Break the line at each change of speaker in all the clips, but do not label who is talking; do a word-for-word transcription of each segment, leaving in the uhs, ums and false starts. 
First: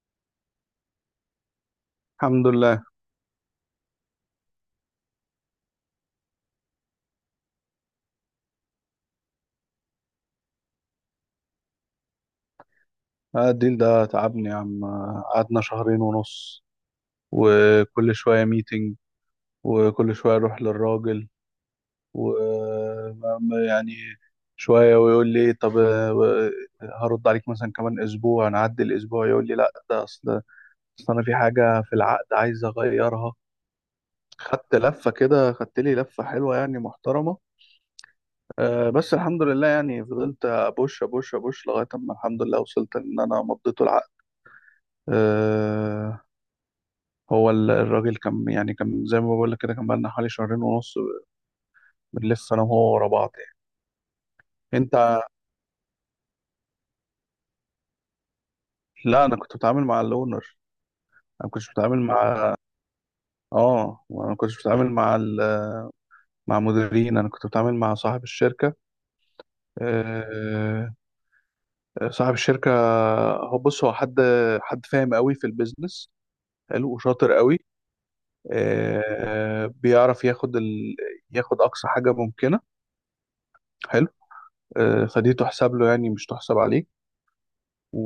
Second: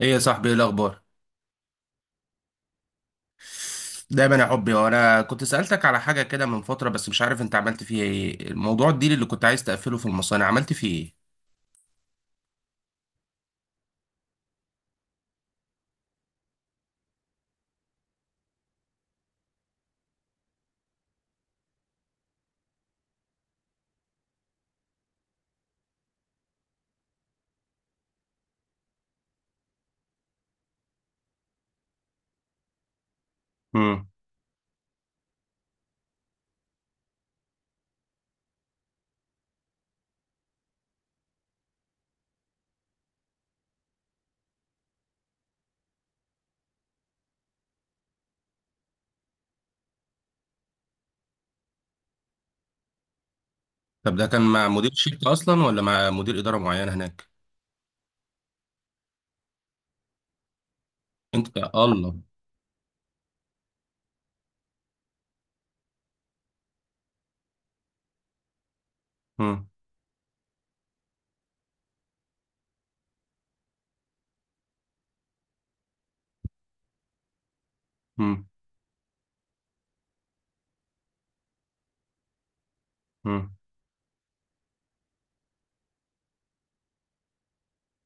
ايه يا صاحبي، ايه الاخبار؟
الحمد لله.
دايما يا حبي. وانا كنت سألتك على حاجة كده من فترة، بس مش عارف انت عملت فيها ايه. الموضوع الديل اللي كنت عايز تقفله في المصانع، عملت فيه ايه؟
آه، الديل ده تعبني يا عم. آه، قعدنا شهرين ونص، وكل شوية ميتنج، وكل شوية أروح للراجل، و ما- ما- يعني شوية ويقول لي طب، آه، هرد عليك مثلا كمان أسبوع. نعدي الأسبوع يقول لي لأ، ده أصل أصل أنا في حاجة في العقد عايز أغيرها.
امم.
خدت لفة كده، خدت لي لفة حلوة يعني محترمة. آه، بس الحمد لله يعني فضلت أبوش أبوش أبوش لغاية أما الحمد لله وصلت إن أنا مضيته العقد. آه، هو ال- الراجل كان يعني كان زي ما بقول لك كده، كان بقالنا حوالي شهرين ونص بنلف انا وهو ورا بعض يعني.
طب ده كان مع مدير
انت؟
شركة اصلا ولا مع مدير إدارة معين هناك؟
لا، انا كنت بتعامل مع الاونر. انا ما
انت يا
كنتش بتعامل
الله.
مع. اه انا ما كنتش بتعامل مع ال... مع مديرين. انا كنت بتعامل مع صاحب الشركه.
امم.
آه... صاحب الشركه. هو بص، هو حد حد فاهم قوي في البيزنس، حلو وشاطر قوي.
امم.
آه... بيعرف ياخد ال... ياخد اقصى حاجه ممكنه.
امم.
حلو. آه... فدي تحسب له، يعني مش تحسب عليه. و...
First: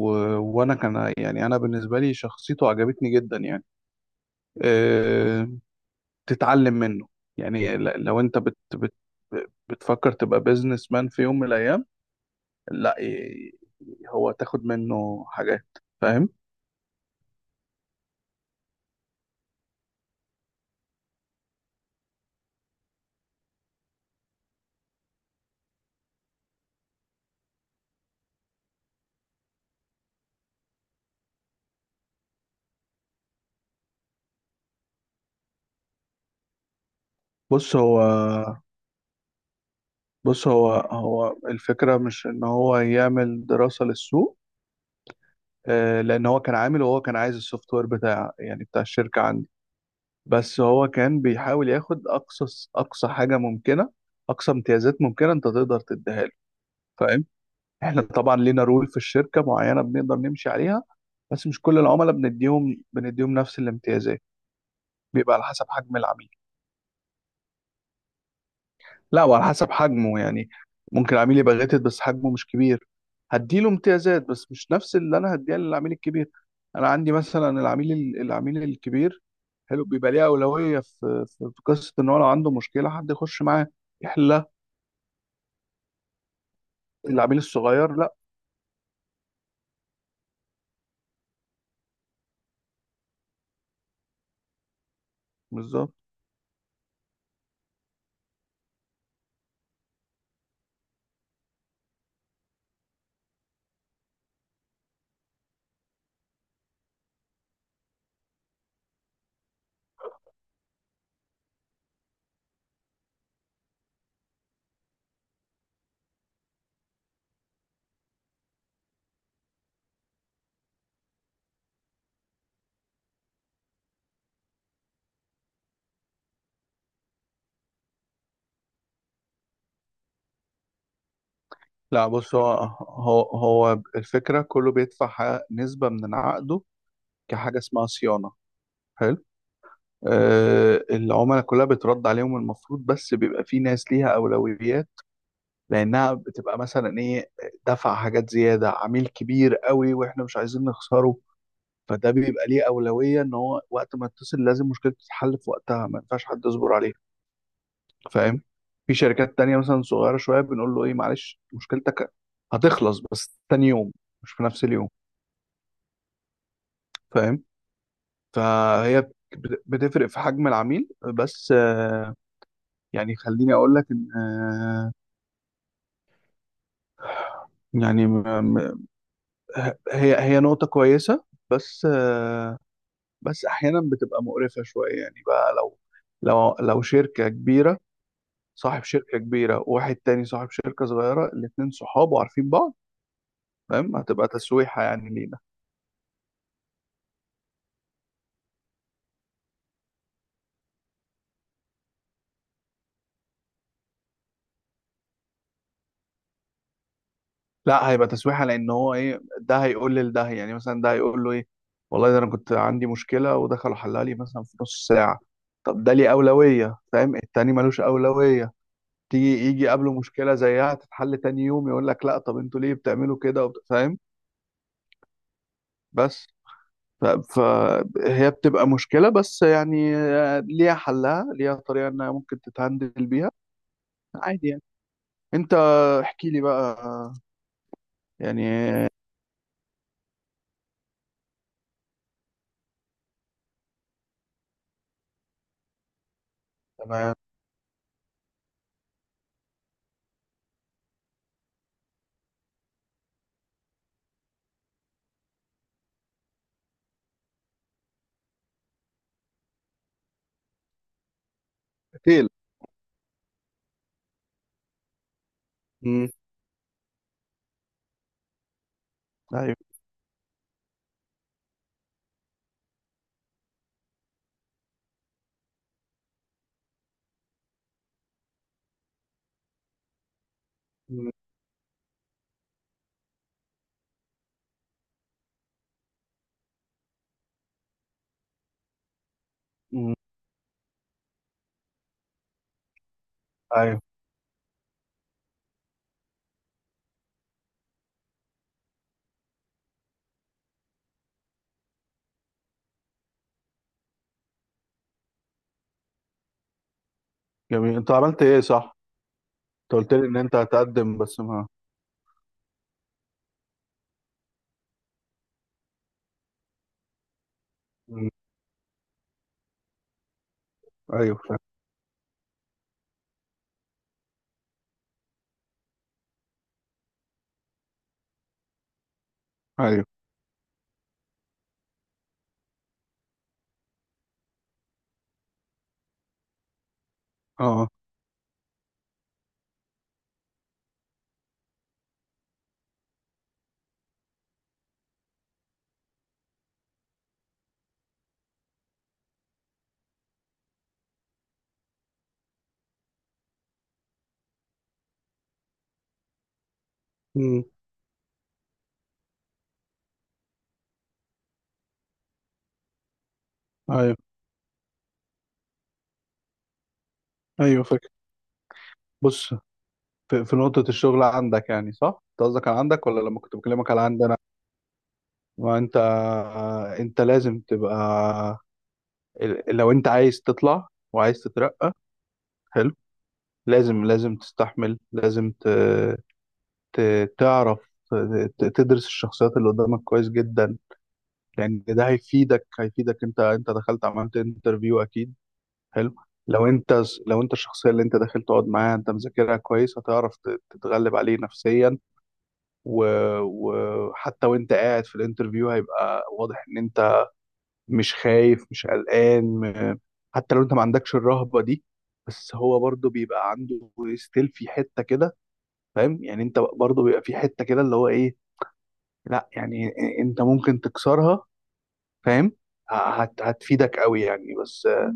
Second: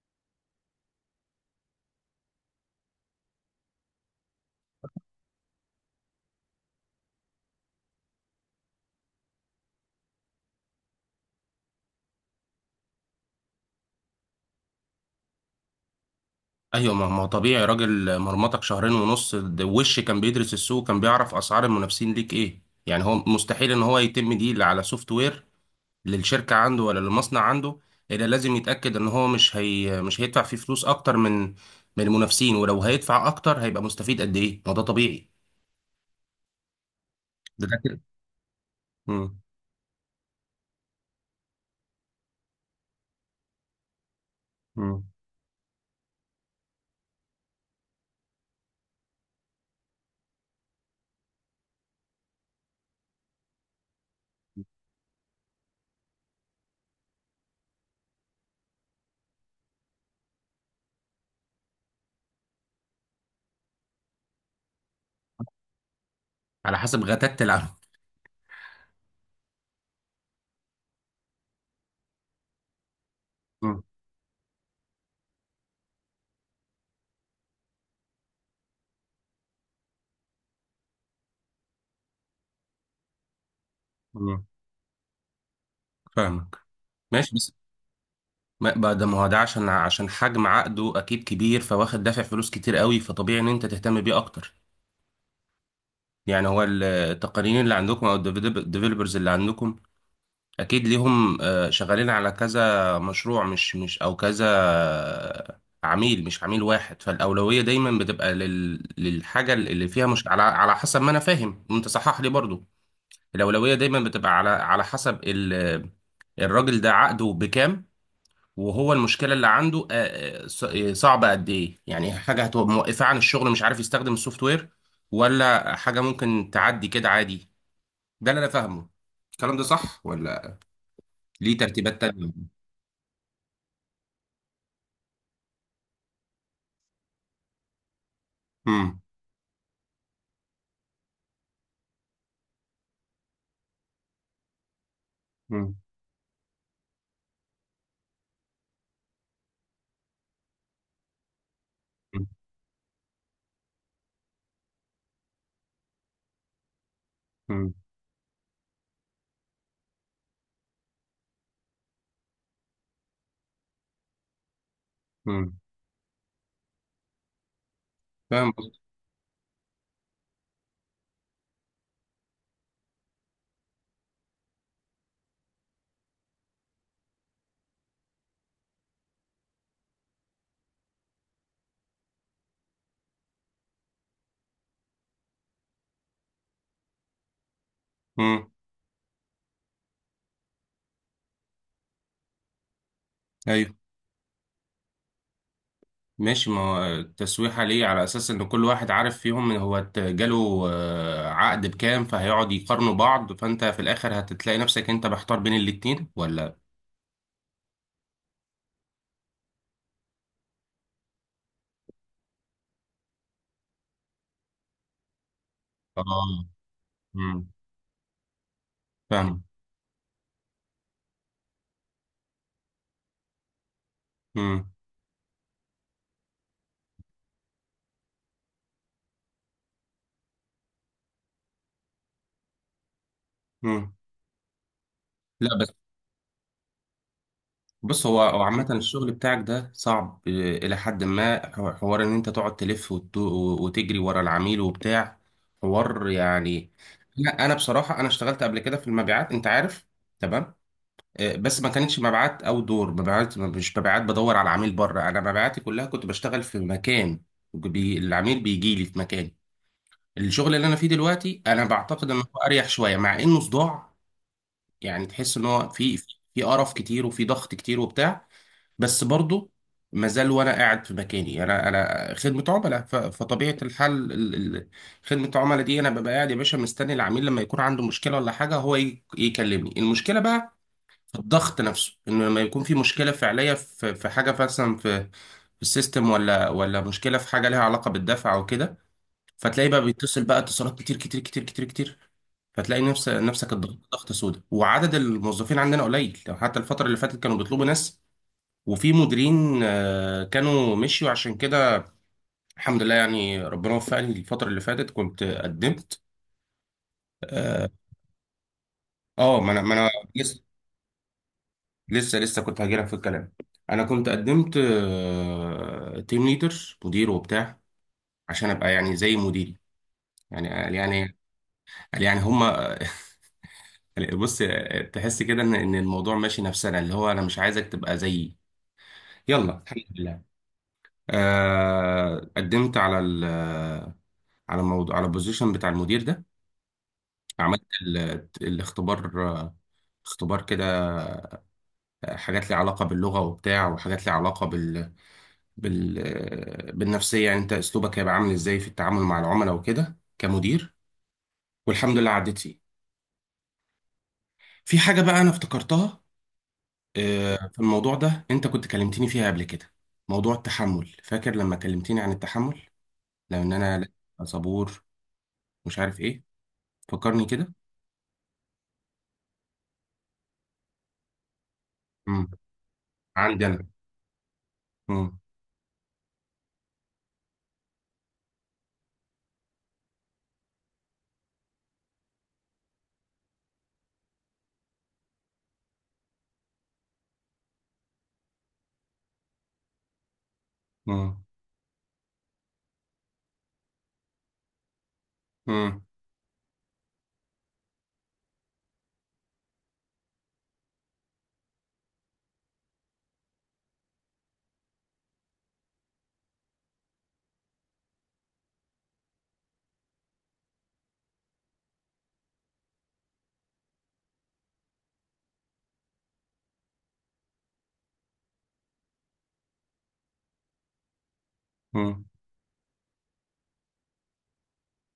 وانا كان يعني انا بالنسبه لي شخصيته عجبتني جدا يعني. أه... تتعلم منه. يعني ل- لو انت بت... بت... بتفكر تبقى بيزنس مان في يوم من الايام، لا ي- هو تاخد منه حاجات. فاهم.
ايوه، ما ما هو طبيعي، راجل مرمطك شهرين ونص ده. وش كان بيدرس السوق، كان بيعرف اسعار المنافسين ليك ايه؟ يعني هو مستحيل ان هو يتم ديل على سوفت وير للشركة عنده ولا للمصنع عنده، إلا لازم يتأكد إن هو مش هي مش هيدفع فيه فلوس أكتر من من المنافسين. ولو هيدفع أكتر هيبقى مستفيد قد إيه؟ ما ده طبيعي. ده ده
بص هو
كده. مم.
بص هو هو الفكره مش ان هو يعمل دراسه للسوق.
مم.
آه، لان هو كان عامل، وهو كان عايز السوفت وير بتاع يعني بتاع الشركه عنده. بس هو كان بيحاول ياخد اقصى اقصى حاجه ممكنه، اقصى امتيازات ممكنه انت تقدر تديها له. فاهم. احنا طبعا لينا رول في الشركه معينه بنقدر نمشي عليها، بس مش كل العملاء بنديهم بنديهم نفس الامتيازات. بيبقى على حسب حجم العميل.
على حسب غتات العمل.
لا، وعلى حسب حجمه يعني. ممكن العميل يبقى غاتت بس حجمه مش كبير، هديله
مم.
امتيازات بس مش نفس اللي انا هديها للعميل الكبير. انا عندي مثلا العميل ال- العميل الكبير. حلو. بيبقى ليه اولويه في في في قصه ان هو لو عنده مشكله حد يخش معاه
مم.
يحلها.
فاهمك. ماشي،
العميل
بس
الصغير لا.
ما بقى ده، ما هو ده عشان عشان حجم عقده أكيد كبير، فواخد دافع فلوس كتير قوي، فطبيعي إن أنت تهتم بيه أكتر.
بالظبط.
يعني هو التقنيين اللي عندكم أو الديفلوبرز اللي عندكم اكيد ليهم، آه، شغالين على كذا مشروع، مش مش او كذا آه، عميل، مش عميل واحد. فالاولويه دايما بتبقى لل للحاجه اللي فيها، مش على على حسب ما انا فاهم، انت صحح لي برضو. الاولويه دايما بتبقى على على حسب ال الراجل ده عقده بكام، وهو المشكله اللي عنده آه، آه، ص- آه، صعبه قد ايه. يعني حاجه هتبقى موقفه عن الشغل، مش عارف يستخدم السوفت وير، ولا حاجه ممكن تعدي كده عادي. ده اللي انا فاهمه. الكلام ده صح ولا ليه ترتيبات
لا، بص هو
تانية؟
هو هو الفكره كله بيدفع ح- نسبه من عقده، كحاجه اسمها صيانه.
امم.
حلو. آه العملاء كلها بترد عليهم المفروض، بس بيبقى في ناس ليها اولويات،
امم.
لانها بتبقى مثلا ايه، دفع حاجات زياده، عميل كبير قوي واحنا مش عايزين نخسره. فده بيبقى ليه اولويه ان هو وقت ما يتصل لازم مشكلته تتحل في وقتها، ما ينفعش حد يصبر عليها.
امم.
فاهم. في شركات تانية مثلا صغيره شويه بنقول له ايه معلش، مشكلتك هتخلص بس تاني يوم، مش في نفس اليوم.
امم.
فاهم.
فاهم قصدك.
فهي بت- بتفرق في حجم العميل. بس آه، يعني خليني اقول لك ان آه، يعني م- م- هي هي نقطه كويسه. بس آه، بس احيانا بتبقى مقرفه شويه يعني بقى، لو لو لو شركه كبيره،
امم.
صاحب شركه كبيره وواحد تاني صاحب شركه صغيره، الاثنين صحاب وعارفين بعض.
ايوه،
فاهم. هتبقى تسويحه يعني لينا.
ماشي. ما هو التسويحه ليه على اساس ان كل واحد عارف فيهم ان هو ت- جاله آه، عقد بكام، فهيقعد يقارنوا بعض. فانت في الاخر هتتلاقي نفسك انت محتار بين الاتنين ولا؟
لا، هيبقى تسويحه لان هو ايه، ده هيقول لده يعني، مثلا ده هيقول له ايه والله، ده انا كنت عندي مشكله ودخلوا حلها لي مثلا في نص ساعه. طب ده
اه.
ليه اولويه؟ فاهم.
امم.
التاني ملوش اولويه،
فاهم.
تيجي يجي قبله مشكله زيها تتحل تاني يوم يقول لك لا، طب انتوا ليه بتعملوا كده وبت- فاهم.
امم.
بس ف- فهي بتبقى مشكلة، بس يعني آه، ليها حلها، ليها طريقة انها ممكن تتهندل بيها.
امم.
عادي يعني.
لا،
انت. احكي لي بقى. آه،
بص، هو هو
يعني
عامة الشغل بتاعك ده صعب آه، إلى حد ما. حو- حوار إن أنت تقعد تلف وت- وتجري ورا العميل وبتاع، حوار يعني.
تمام.
لا، أنا بصراحة أنا اشتغلت قبل كده في المبيعات، أنت عارف. تمام. آه، بس ما كانتش مبيعات أو دور مبيعات، مش مبيعات بدور على العميل بره. أنا مبيعاتي كلها كنت بشتغل في مكان، بي العميل بيجي لي في مكان. الشغل اللي أنا فيه دلوقتي، أنا بعتقد إنه
تيل.
أريح شوية مع إنه صداع. يعني تحس إن هو في في
مم.
في قرف كتير وفي ضغط كتير وبتاع، بس برضه
ايوه.
ما زال. وانا قاعد في مكاني، انا انا خدمه عملاء، ف- فطبيعه الحال ال- ال- خدمه العملاء دي، انا ببقى قاعد يا باشا مستني العميل لما يكون عنده مشكله ولا حاجه، هو ي- يكلمني المشكله بقى.
مم.
في الضغط نفسه انه لما يكون في مشكله فعليه، في في حاجه مثلا في في السيستم، ولا ولا مشكله في حاجه لها علاقه بالدفع او كده. فتلاقيه بقى
مم.
بيتصل بقى اتصالات كتير كتير كتير كتير كتير. فتلاقي نفس نفسك الضغط
ايوه.
ضغط سودا، وعدد الموظفين عندنا قليل، لو حتى الفتره اللي فاتت كانوا بيطلبوا ناس. وفي مديرين آه، كانوا مشيوا عشان كده. الحمد لله يعني ربنا وفقني. الفترة اللي فاتت كنت قدمت. اه.
جميل. انت عملت ايه؟ صح.
آه، ما انا
انت
ما انا
قلت لي ان انت
لسه
هتقدم بس ما.
لسه لسه كنت هجيلك في الكلام. انا كنت قدمت تيم ليدر، مدير وبتاع،
مم.
عشان ابقى يعني زي مديري. يعني قال يعني
ايوه. فاهم.
قال يعني هما. بص، تحس كده ان ان الموضوع ماشي نفسنا، اللي هو انا مش عايزك تبقى زيي. يلا الحمد
ايوه.
لله. آه، قدمت على ال آه، على الموضوع، على البوزيشن بتاع المدير ده. عملت
اه.
ال- الاختبار، آه، اختبار كده، آه، حاجات ليها علاقة باللغة وبتاع، وحاجات ليها علاقة بال... بال... آه، بالنفسية. يعني انت اسلوبك هيبقى عامل ازاي في التعامل مع العملاء وكده كمدير. والحمد لله عديت فيه. في حاجة بقى انا افتكرتها آه،
مم.
في الموضوع ده، انت كنت كلمتني فيها قبل كده. موضوع التحمل، فاكر لما كلمتني عن التحمل، لان انا
ايوه.
لأ، صبور، مش عارف ايه. فكرني كده.
ايوه. فاكر. بص، في, في نقطة الشغل عندك يعني، صح؟ انت
مم.
قصدك على عندك ولا لما كنت
عندي انا.
بكلمك على عندنا؟
مم.
ما انت انت لازم تبقى. ال- لو انت عايز تطلع وعايز تترقى، حلو. لازم لازم تستحمل. لازم ت... ت... تعرف ت- تدرس الشخصيات اللي قدامك كويس جدا،
مم.
لان ده هيفيدك هيفيدك. انت انت دخلت عملت انترفيو اكيد.
مم.
حلو. لو انت، لو انت الشخصيه اللي انت داخل تقعد معاها انت مذاكرها كويس، هتعرف ت- تتغلب عليه نفسيا. و- وحتى وانت قاعد في الانترفيو هيبقى واضح ان انت مش خايف مش قلقان. م- حتى لو انت ما عندكش الرهبة دي، بس هو برضه بيبقى عنده ستيل في حتة كده. فاهم يعني، انت برضه بيبقى في حتة كده اللي هو ايه، لا يعني انت ممكن تكسرها.
مم.
فاهم. ه- هت هتفيدك قوي يعني. بس آه،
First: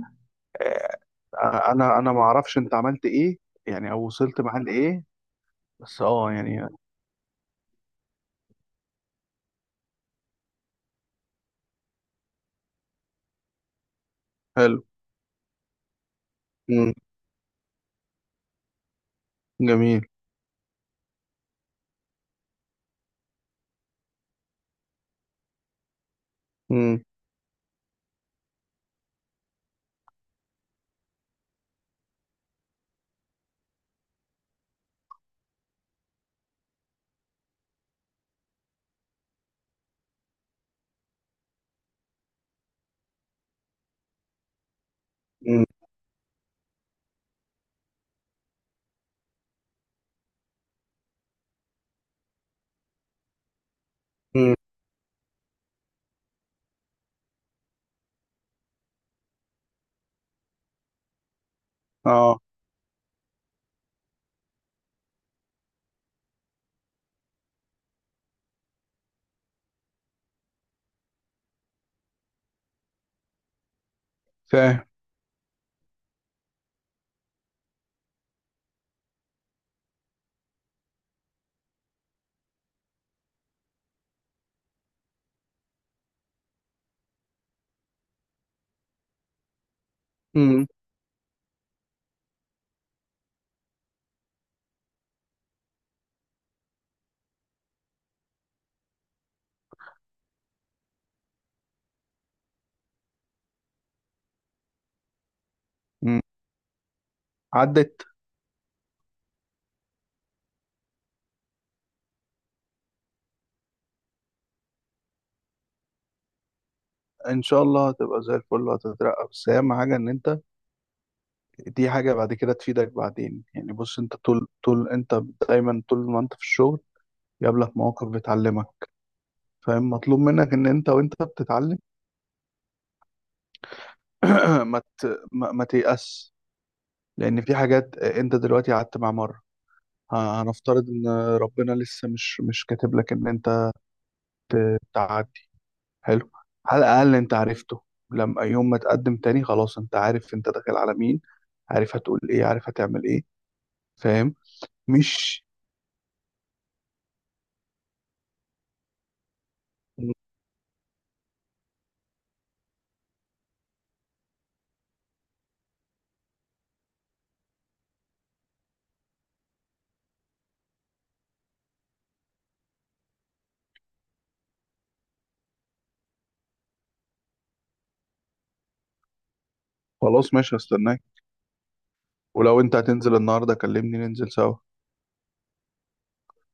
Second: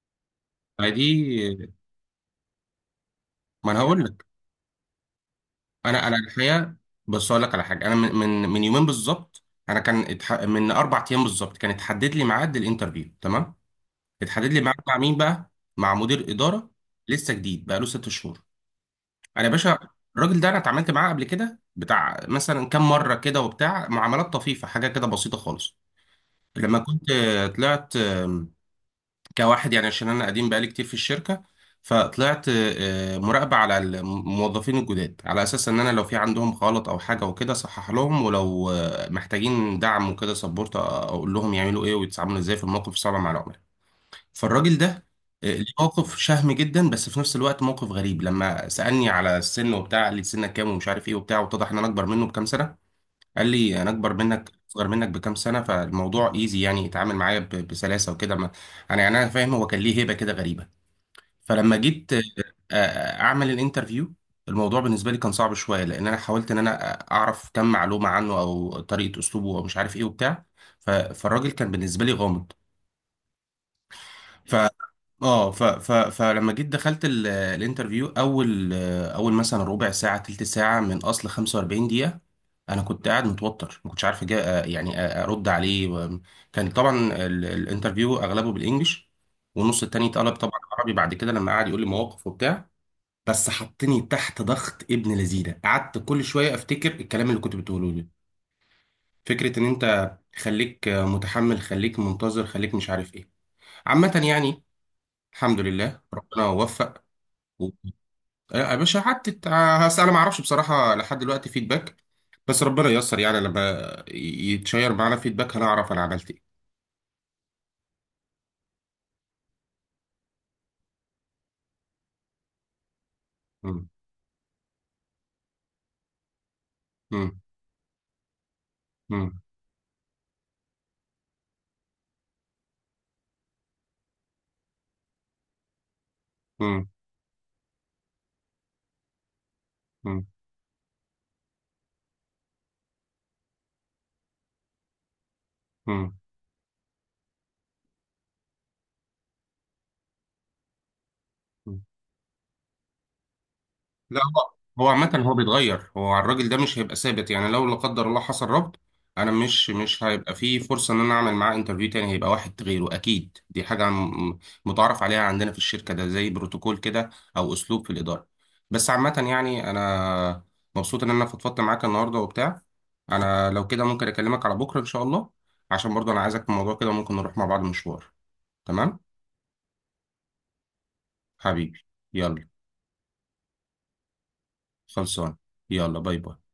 فدي.
آه، انا انا ما اعرفش انت عملت ايه
ما انا
يعني،
هقول
او
لك.
وصلت معاه لايه. بس
انا انا
اه يعني.
الحقيقه، بس اقول لك على حاجه. انا من من من يومين بالظبط، انا كان اتح... من اربع ايام بالظبط كان اتحدد لي ميعاد الانترفيو. تمام. اتحدد لي ميعاد
حلو.
مع مين بقى؟ مع مدير اداره،
مم.
لسه جديد بقى له ست شهور. انا يا باشا
جميل.
الراجل ده انا اتعاملت معاه قبل كده بتاع مثلا كام مره كده وبتاع، معاملات طفيفه، حاجه كده بسيطه خالص. لما
مم.
كنت طلعت كواحد يعني، عشان انا قديم بقالي كتير في الشركه، فطلعت آه، مراقبه على الموظفين الجداد، على اساس ان انا لو في عندهم غلط او حاجه وكده اصحح لهم، ولو آه، محتاجين دعم وكده سبورت، آه، اقول لهم يعملوا ايه ويتعاملوا ازاي في الموقف الصعب مع العملاء. فالراجل ده آه،
مم.
ليه موقف شهم جدا، بس في نفس الوقت موقف غريب، لما سالني على السن وبتاع. قال لي سنك كام ومش عارف ايه وبتاع، واتضح ان انا اكبر منه بكام سنه. قال لي انا اكبر منك
مم.
اصغر منك بكام سنه، فالموضوع ايزي يعني، اتعامل معايا ب- بسلاسه وكده. ما انا يعني انا فاهم هو كان ليه هيبه كده غريبه. فلما جيت آه،
اه.
آه، اعمل الانترفيو، الموضوع بالنسبه لي كان صعب شويه، لان انا حاولت ان انا آه، اعرف كم معلومه عنه او طريقه اسلوبه او مش عارف ايه وبتاع. ف- فالراجل كان بالنسبه لي غامض.
فاهم.
اه. ف ف فلما جيت دخلت ال- الانترفيو، اول اول مثلا ربع ساعه تلت ساعه من اصل خمسة وأربعين دقيقه، انا كنت قاعد متوتر، ما كنتش عارف أجا آه، يعني أ- ارد عليه. و- كان طبعا ال- الانترفيو اغلبه بالانجلش، والنص التاني اتقلب طبعا
مم.
عربي بعد كده، لما قعد يقول لي مواقف وبتاع. بس حطني تحت ضغط ابن لذينه، قعدت كل شويه افتكر الكلام اللي كنت بتقوله لي، فكره ان انت خليك متحمل، خليك منتظر، خليك مش عارف ايه. عامه يعني، الحمد لله
مم.
ربنا وفق.
عدت.
يا باشا، حتى تع- هس- انا ما اعرفش بصراحه لحد دلوقتي فيدباك، بس ربنا ييسر يعني، لما يتشير معانا فيدباك هنعرف انا عملت ايه.
ان شاء الله هتبقى زي الفل وهتترقى، بس اهم حاجه ان انت، دي حاجه بعد كده تفيدك بعدين يعني.
مم.
بص انت طول طول انت دايما، طول ما انت في الشغل
مم.
يقابلك مواقف بتعلمك.
مم.
فاهم. مطلوب منك ان انت وانت بتتعلم ما ت... ما, ما تيأس،
مم.
لان في حاجات انت دلوقتي قعدت مع مره. ه- هنفترض ان ربنا لسه مش مش كاتب لك ان انت ت- تعدي.
مم.
حلو. على الاقل انت عرفته، لما يوم ما تقدم تاني خلاص انت عارف انت داخل على مين،
مم.
عارف هتقول ايه، عارف هتعمل ايه.
لا،
فاهم.
هو هو عامة هو
مش
بيتغير. هو الراجل ده مش هيبقى ثابت يعني. لو لا قدر الله حصل ربط، انا مش مش هيبقى فيه فرصة ان انا اعمل معاه انترفيو تاني، هيبقى واحد غيره اكيد. دي حاجة م- متعارف عليها عندنا في الشركة، ده زي بروتوكول كده او اسلوب في الإدارة. بس عامة يعني انا مبسوط ان انا فضفضت معاك النهاردة وبتاع. انا لو كده ممكن اكلمك على بكرة ان شاء الله، عشان برضه انا عايزك في الموضوع كده، ممكن نروح مع بعض مشوار. تمام
خلاص، ماشي، هستناك.
حبيبي، يلا.
ولو انت هتنزل النهارده كلمني ننزل سوا.
خلصان. يلا باي باي.